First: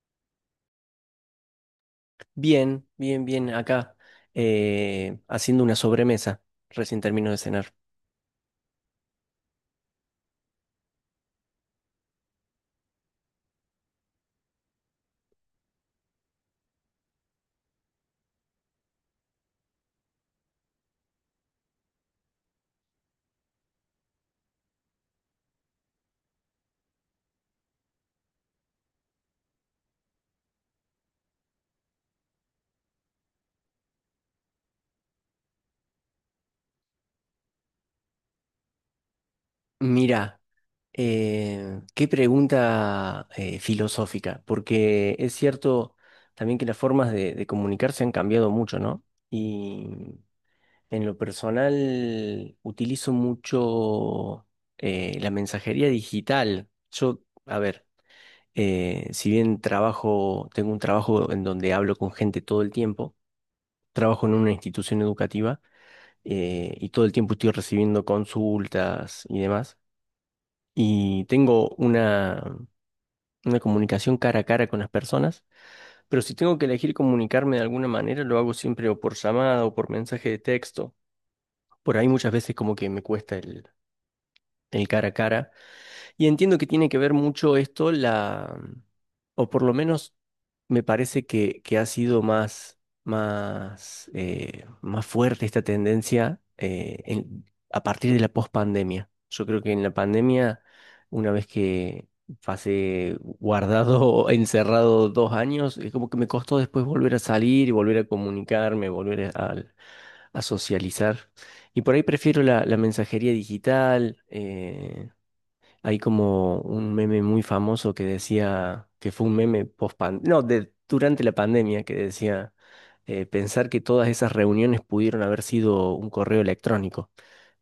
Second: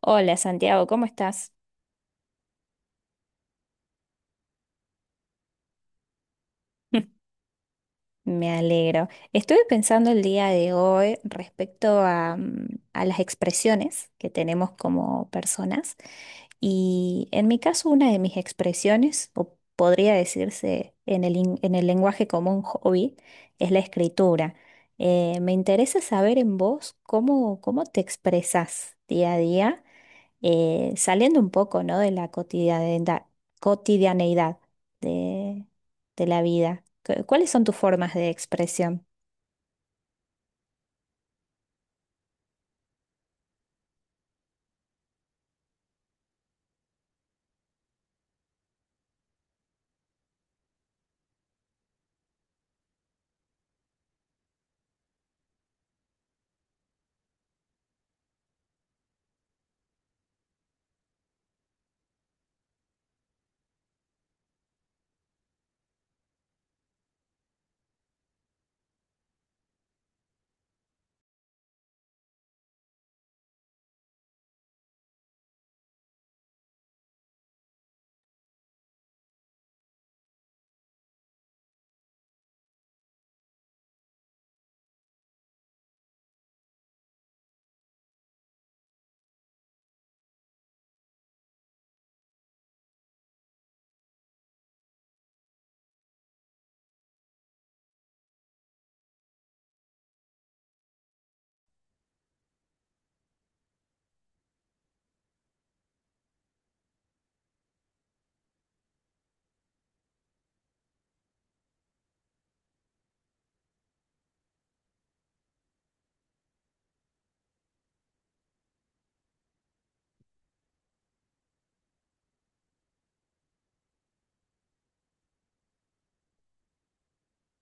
Hola Santiago, ¿cómo estás? Bien, bien, bien, acá, haciendo una sobremesa. Recién termino de cenar. Me alegro. Estuve pensando el día de hoy respecto a, a las expresiones que tenemos como personas, y en mi caso una de mis expresiones, o podría decirse en el, en el lenguaje común, hobby, es la escritura. Me interesa saber en vos cómo, cómo te expresas día a día, saliendo un poco, ¿no?, de la cotidianeidad, cotidianeidad de, de la vida. ¿Cuáles son tus formas de expresión? Mira, qué pregunta filosófica, porque es cierto también que las formas de comunicarse han cambiado mucho, ¿no? Y en lo personal utilizo mucho la mensajería digital. Yo, a ver, si bien trabajo, tengo un trabajo en donde hablo con gente todo el tiempo, trabajo en una institución educativa. Y todo el tiempo estoy recibiendo consultas y demás. Y tengo una comunicación cara a cara con las personas, pero si tengo que elegir comunicarme de alguna manera, lo hago siempre o por llamada o por mensaje de texto. Por ahí muchas veces como que me cuesta el cara a cara. Y entiendo que tiene que ver mucho esto, o por lo menos me parece que ha sido más, más fuerte esta tendencia a partir de la pospandemia. Yo creo que en la pandemia, una vez que pasé guardado, o encerrado dos años, es como que me costó después volver a salir y volver a comunicarme, a socializar. Y por ahí prefiero la mensajería digital. Hay como un meme muy famoso que decía, que fue un meme post pan- no, de, durante la pandemia, que decía pensar que todas esas reuniones pudieron haber sido un correo electrónico.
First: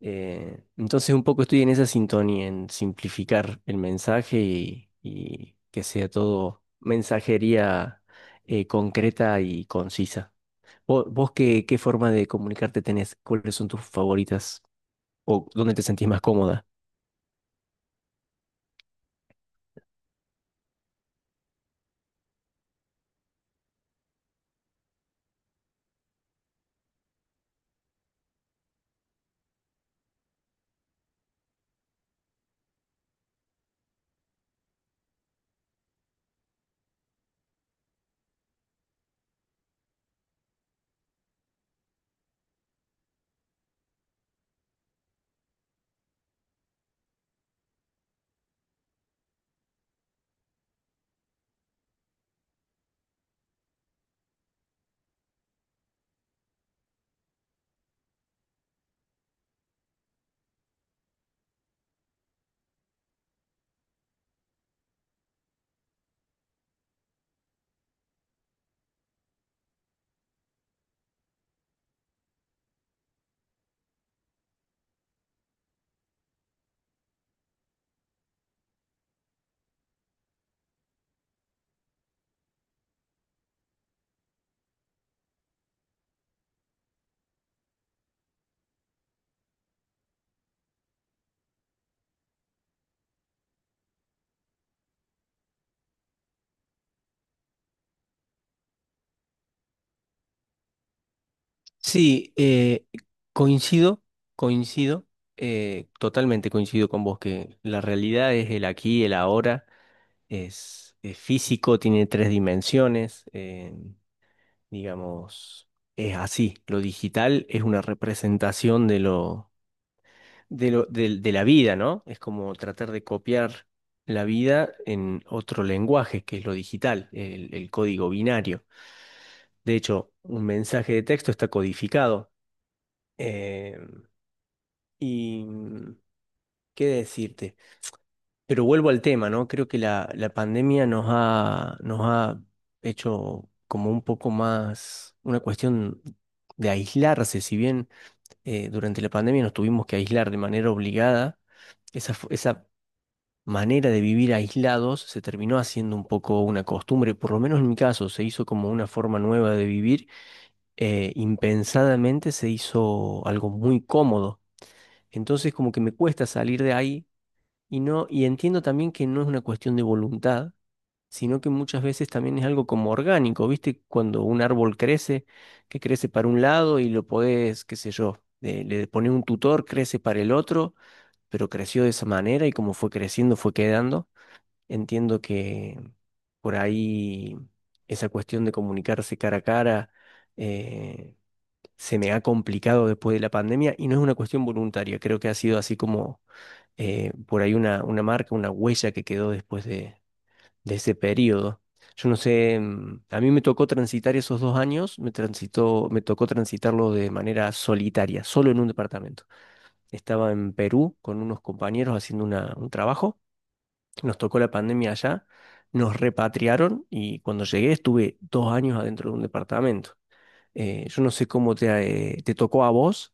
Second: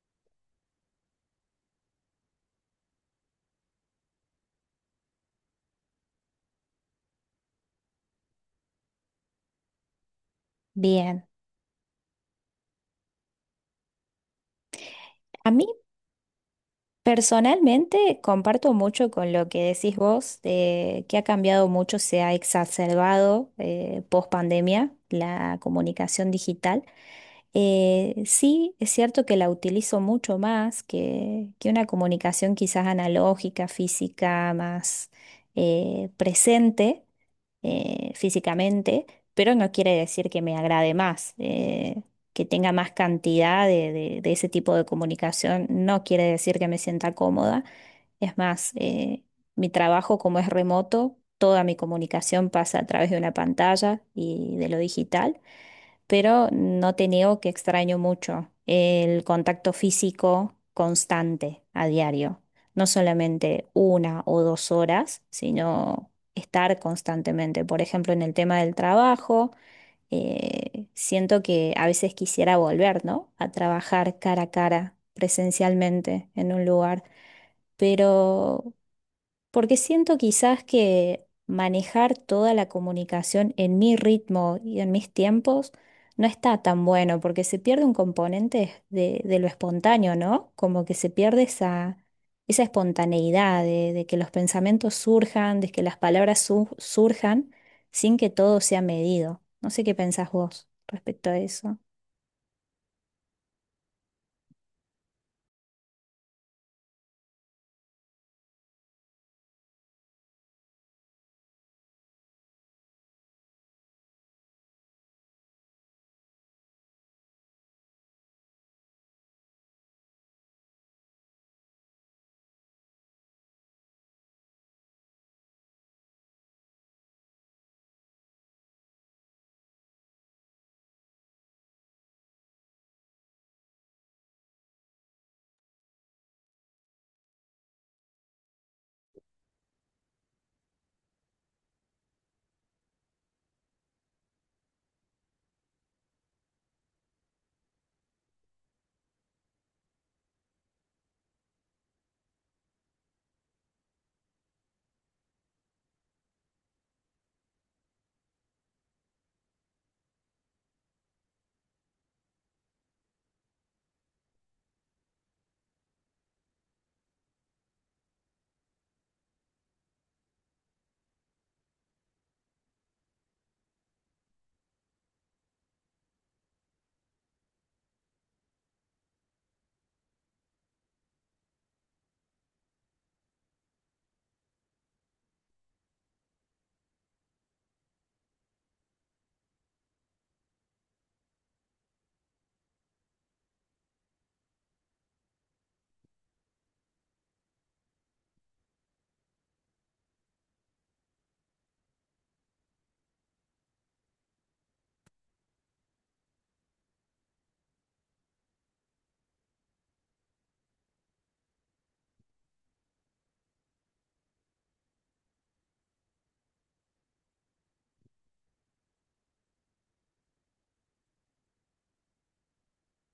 Entonces un poco estoy en esa sintonía, en simplificar el mensaje y que sea todo mensajería concreta y concisa. Bien. Vos qué, qué forma de comunicarte tenés? ¿Cuáles son tus favoritas? ¿O A mí, dónde te sentís más cómoda? personalmente, comparto mucho con lo que decís vos, de que ha cambiado mucho, se ha exacerbado, post pandemia, la comunicación digital. Sí, es cierto que la utilizo mucho más que una comunicación quizás analógica, física, más, presente físicamente, pero no quiere decir que me agrade más, que tenga más cantidad de, de ese tipo de comunicación, no quiere decir que me sienta cómoda. Es más, mi trabajo, como es remoto, toda mi comunicación pasa a través de una pantalla y de lo digital, pero no te niego que extraño mucho el contacto físico constante a diario. No solamente una o dos horas, sino estar constantemente. Por ejemplo, en el tema del trabajo, siento que a veces quisiera volver, ¿no?, a trabajar cara a cara, presencialmente, en un lugar. Pero, porque siento quizás que manejar toda la comunicación en mi ritmo y en mis tiempos no está tan bueno, porque se pierde un componente de lo espontáneo, ¿no? Como que se pierde esa, esa espontaneidad de que los pensamientos surjan, de que las palabras surjan sin que todo sea medido. No sé qué pensás vos respecto a eso. Sí, coincido, coincido, totalmente coincido con vos que la realidad es el aquí, el ahora, es físico, tiene tres dimensiones, digamos, es así. Lo digital es una representación de lo, de la vida, ¿no? Es como tratar de copiar la vida en otro lenguaje, que es lo digital, el código binario. De hecho, un mensaje de texto está codificado. eh, Y mm, qué decirte. Pero vuelvo al tema, ¿no? Creo que la pandemia nos ha hecho como un poco más una cuestión de aislarse. Si bien durante la pandemia nos tuvimos que aislar de manera obligada, esa manera de vivir aislados se terminó haciendo un poco una costumbre, por lo menos en mi caso, se hizo como una forma nueva de vivir, impensadamente se hizo algo muy cómodo. Entonces como que me cuesta salir de ahí y no, y entiendo también que no es una cuestión de voluntad, sino que muchas veces también es algo como orgánico, ¿viste? Cuando un árbol crece, que crece para un lado y lo podés, qué sé yo, le pones un tutor, crece para el otro, pero creció de esa manera y como fue creciendo, fue quedando. Entiendo que por ahí esa cuestión de comunicarse cara a cara eh, se me ha complicado después de la pandemia y no es una cuestión voluntaria, creo que ha sido así como por ahí una marca, una huella que quedó después de ese periodo. Yo no sé, mm, a mí me tocó transitar esos dos años, me transitó, me tocó transitarlo de manera solitaria, solo en un departamento. Estaba en Perú con unos compañeros haciendo un trabajo, nos tocó la pandemia allá, nos repatriaron y cuando llegué estuve dos años adentro de un departamento. Yo no sé cómo te tocó a vos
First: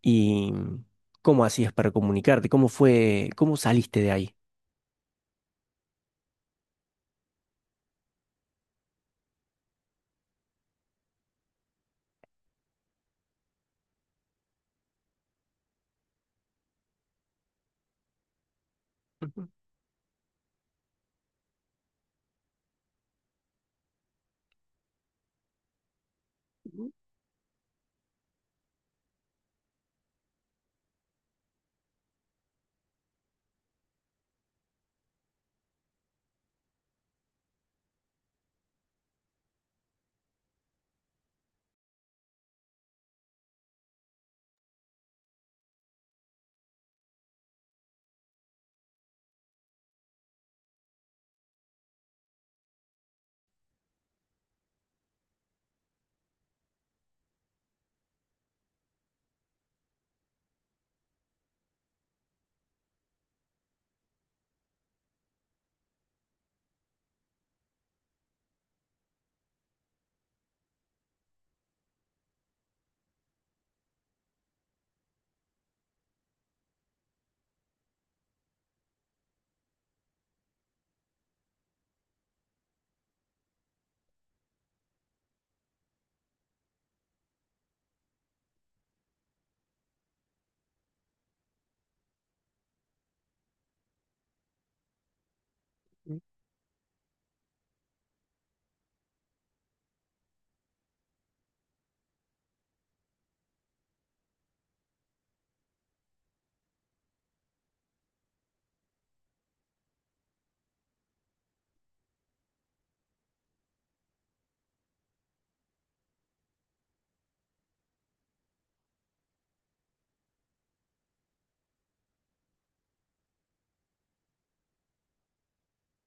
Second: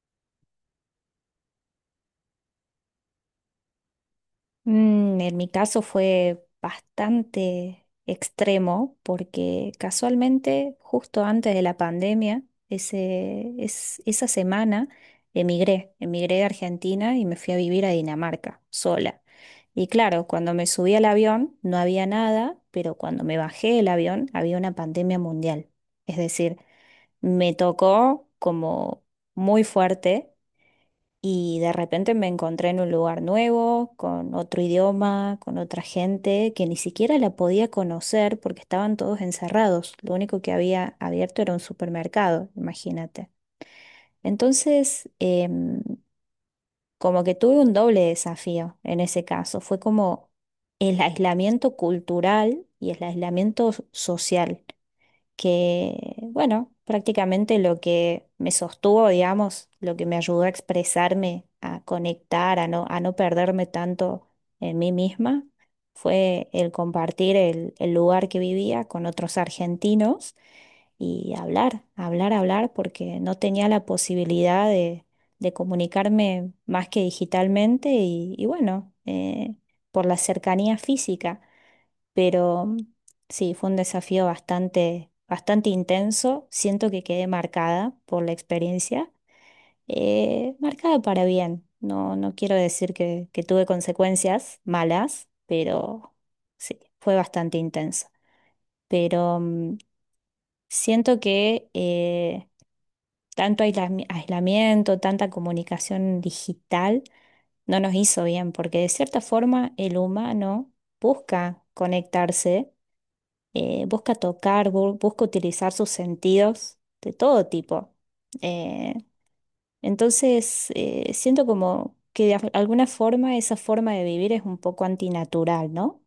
y mm, cómo hacías para comunicarte, cómo fue, cómo saliste de ahí. En mi caso fue bastante extremo porque, casualmente, justo antes de la pandemia, ese, es, esa semana emigré, emigré de Argentina y me fui a vivir a Dinamarca sola. Ujú. Y claro, cuando me subí al avión no había nada, pero cuando me bajé del avión había una pandemia mundial. Es decir, me tocó como muy fuerte y de repente me encontré en un lugar nuevo, con otro idioma, con otra gente que ni siquiera la podía conocer porque estaban todos encerrados. Lo único que había abierto era un supermercado, imagínate. Entonces, como que tuve un doble desafío en ese caso. Fue como el aislamiento cultural y el aislamiento social que, bueno, prácticamente lo que me sostuvo, digamos, lo que me ayudó a expresarme, a conectar, a no perderme tanto en mí misma, fue el compartir el lugar que vivía con otros argentinos y hablar, hablar, hablar, porque no tenía la posibilidad de comunicarme más que digitalmente y bueno, por la cercanía física. Pero sí, fue un desafío bastante, bastante intenso. Siento que quedé marcada por la experiencia, marcada para bien. No, no quiero decir que tuve consecuencias malas, pero sí, fue bastante intenso. Pero siento que tanto aislamiento, tanta comunicación digital, no nos hizo bien, porque de cierta forma el humano busca conectarse, busca tocar, busca utilizar sus sentidos de todo tipo. Eh, entonces, siento como que de alguna forma esa forma de vivir es un poco antinatural, ¿no?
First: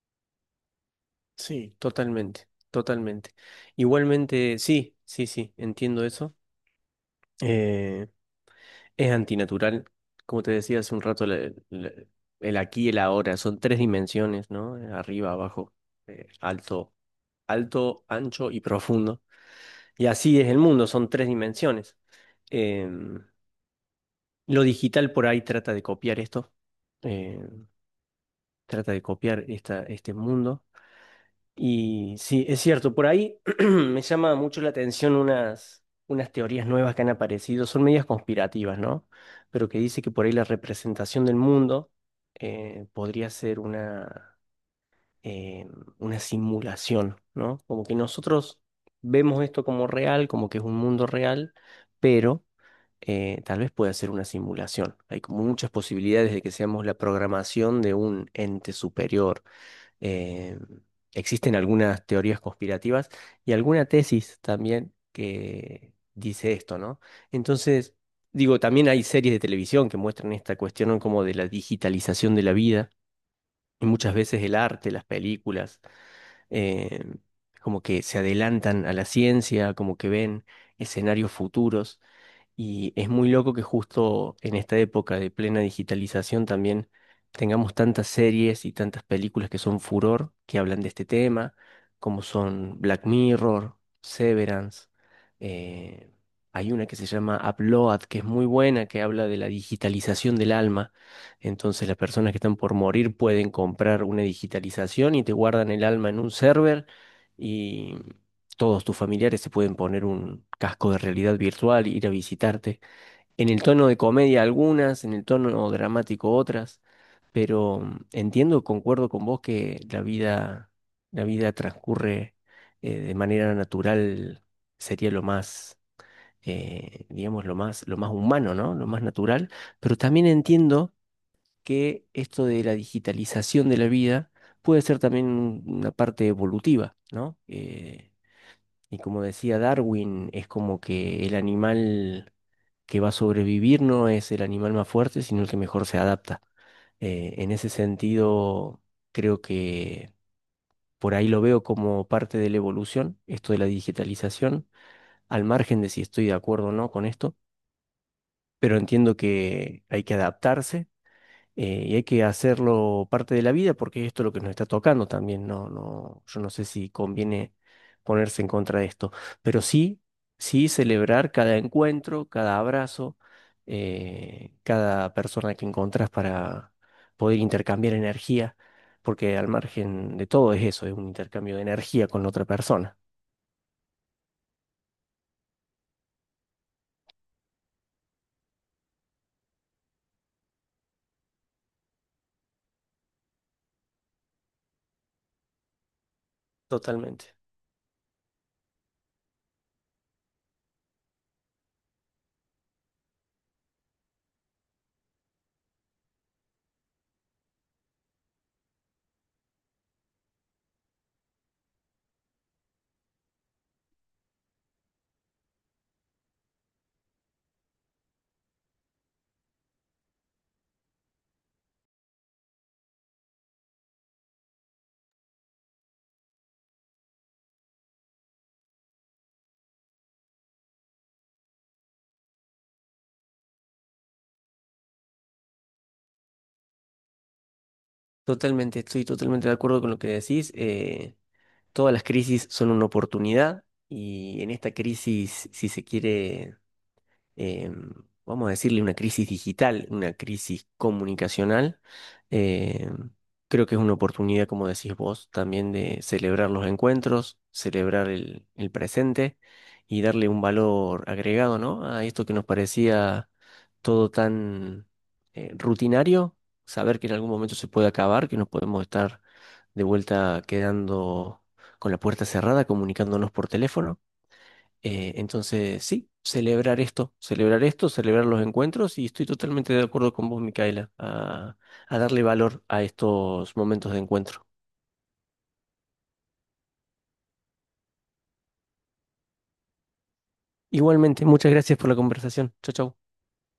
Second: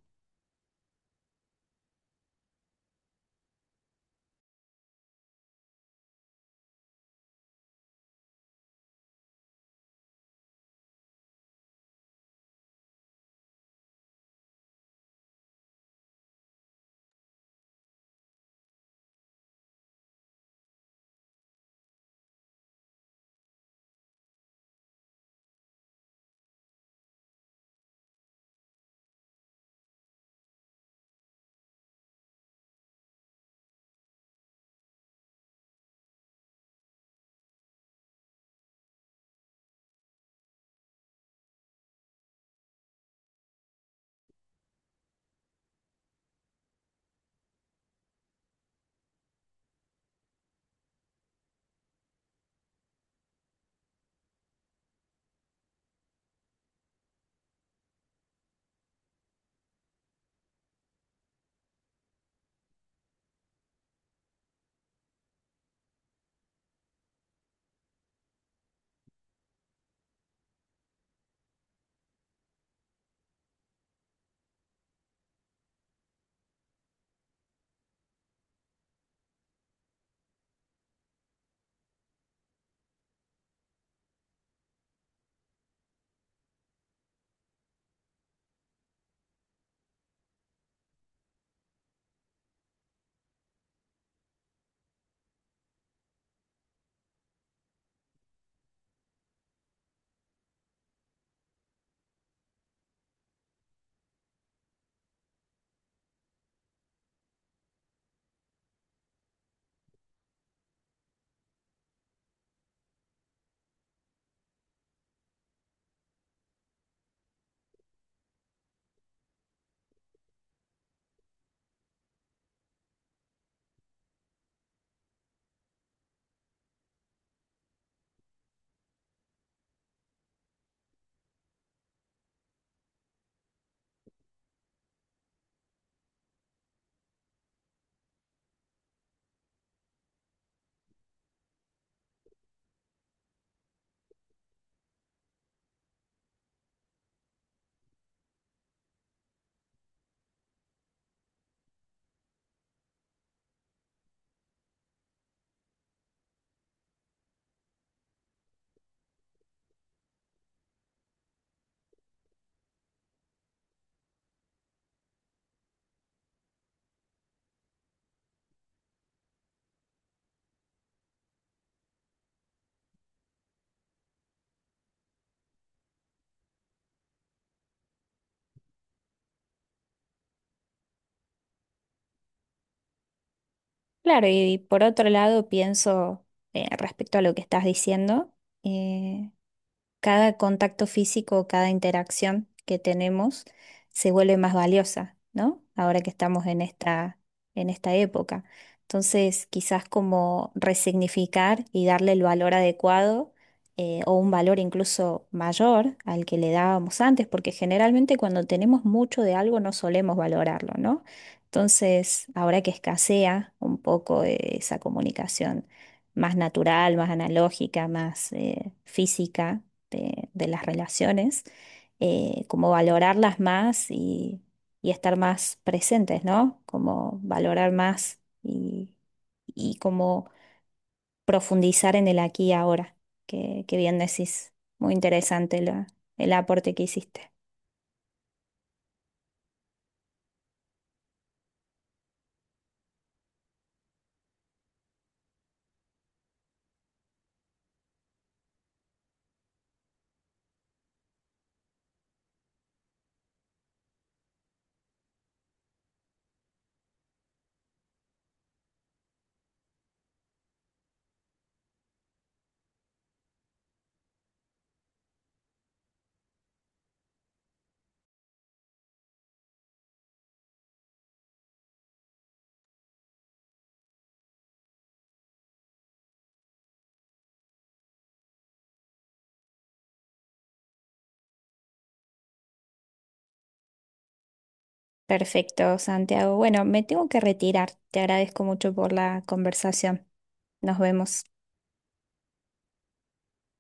Sí, totalmente, totalmente. Igualmente, sí, sí, sí, entiendo eso. Eh, es antinatural, como te decía hace un rato, el aquí y el ahora, son tres dimensiones, ¿no? Arriba, abajo, alto, alto, ancho y profundo. Y así es el mundo, son tres dimensiones. Em, lo digital por ahí trata de copiar esto, eh, trata de copiar este mundo. Y sí, es cierto, por ahí me llama mucho la atención unas teorías nuevas que han aparecido, son medias conspirativas, ¿no? Pero que dice que por ahí la representación del mundo podría ser eh, una simulación, ¿no? Como que nosotros vemos esto como real, como que es un mundo real, pero tal vez pueda ser una simulación. Hay como muchas posibilidades de que seamos la programación de un ente superior, eh, existen algunas teorías conspirativas y alguna tesis también que dice esto, ¿no? Entonces, digo, también hay series de televisión que muestran esta cuestión, ¿no? Como de la digitalización de la vida y muchas veces el arte, las películas, eh, como que se adelantan a la ciencia, como que ven escenarios futuros. Y es muy loco que justo en esta época de plena digitalización también tengamos tantas series y tantas películas que son furor, que hablan de este tema, como son Black Mirror, Severance. eh, Hay una que se llama Upload, que es muy buena, que habla de la digitalización del alma. Entonces las personas que están por morir pueden comprar una digitalización y te guardan el alma en un server, todos tus familiares se pueden poner un casco de realidad virtual, ir a visitarte. En el tono de comedia algunas, en el tono dramático otras, pero mm, entiendo, concuerdo con vos que la vida transcurre de manera natural, sería lo más, digamos, lo más humano, ¿no? Lo más natural, pero también entiendo que esto de la digitalización de la vida puede ser también una parte evolutiva, ¿no? Y como decía Darwin, es como que el animal que va a sobrevivir no es el animal más fuerte, sino el que mejor se adapta. En ese sentido, creo que por ahí lo veo como parte de la evolución, esto de la digitalización, al margen de si estoy de acuerdo o no con esto, pero entiendo que hay que adaptarse y hay que hacerlo parte de la vida porque esto es lo que nos está tocando también. No, no, yo no sé si conviene ponerse en contra de esto, pero sí, sí, celebrar cada encuentro, cada abrazo, cada persona que encontrás para poder intercambiar energía, porque al margen de todo es eso, es un intercambio de energía con la otra persona. Claro, y por otro lado pienso, respecto a lo que estás diciendo. eh, Cada contacto físico, cada interacción que tenemos se vuelve más valiosa, ¿no? Ahora que estamos Totalmente, en esta época. Entonces, quizás como resignificar y darle el valor adecuado, o un valor incluso mayor al que le dábamos antes, porque generalmente cuando tenemos mucho de algo no solemos valorarlo, ¿no? Entonces, ahora que escasea un poco, esa comunicación más natural, más analógica, más, física, de las relaciones, como valorarlas más y estar más presentes, ¿no? Como valorar más y como profundizar en el aquí y ahora, que bien decís. Muy interesante el aporte que hiciste. totalmente, estoy totalmente de acuerdo con lo que decís. Todas las crisis son una oportunidad y en esta crisis, si se quiere, eh, vamos a decirle, una crisis digital, una crisis comunicacional. eh, Creo que es una oportunidad, como decís vos, también de celebrar los encuentros, celebrar el presente y darle un valor agregado, ¿no? A esto que nos parecía todo tan rutinario, saber que en algún momento se puede acabar, que nos podemos estar de vuelta quedando con la puerta cerrada, comunicándonos por teléfono. Entonces, sí, celebrar esto, celebrar esto, celebrar los encuentros y estoy totalmente de acuerdo con vos, Micaela, a darle valor a estos momentos de encuentro. Perfecto, Santiago. Bueno, me tengo que retirar. Te agradezco mucho por la conversación. Nos vemos. Igualmente, muchas gracias por la conversación. Chau, chau.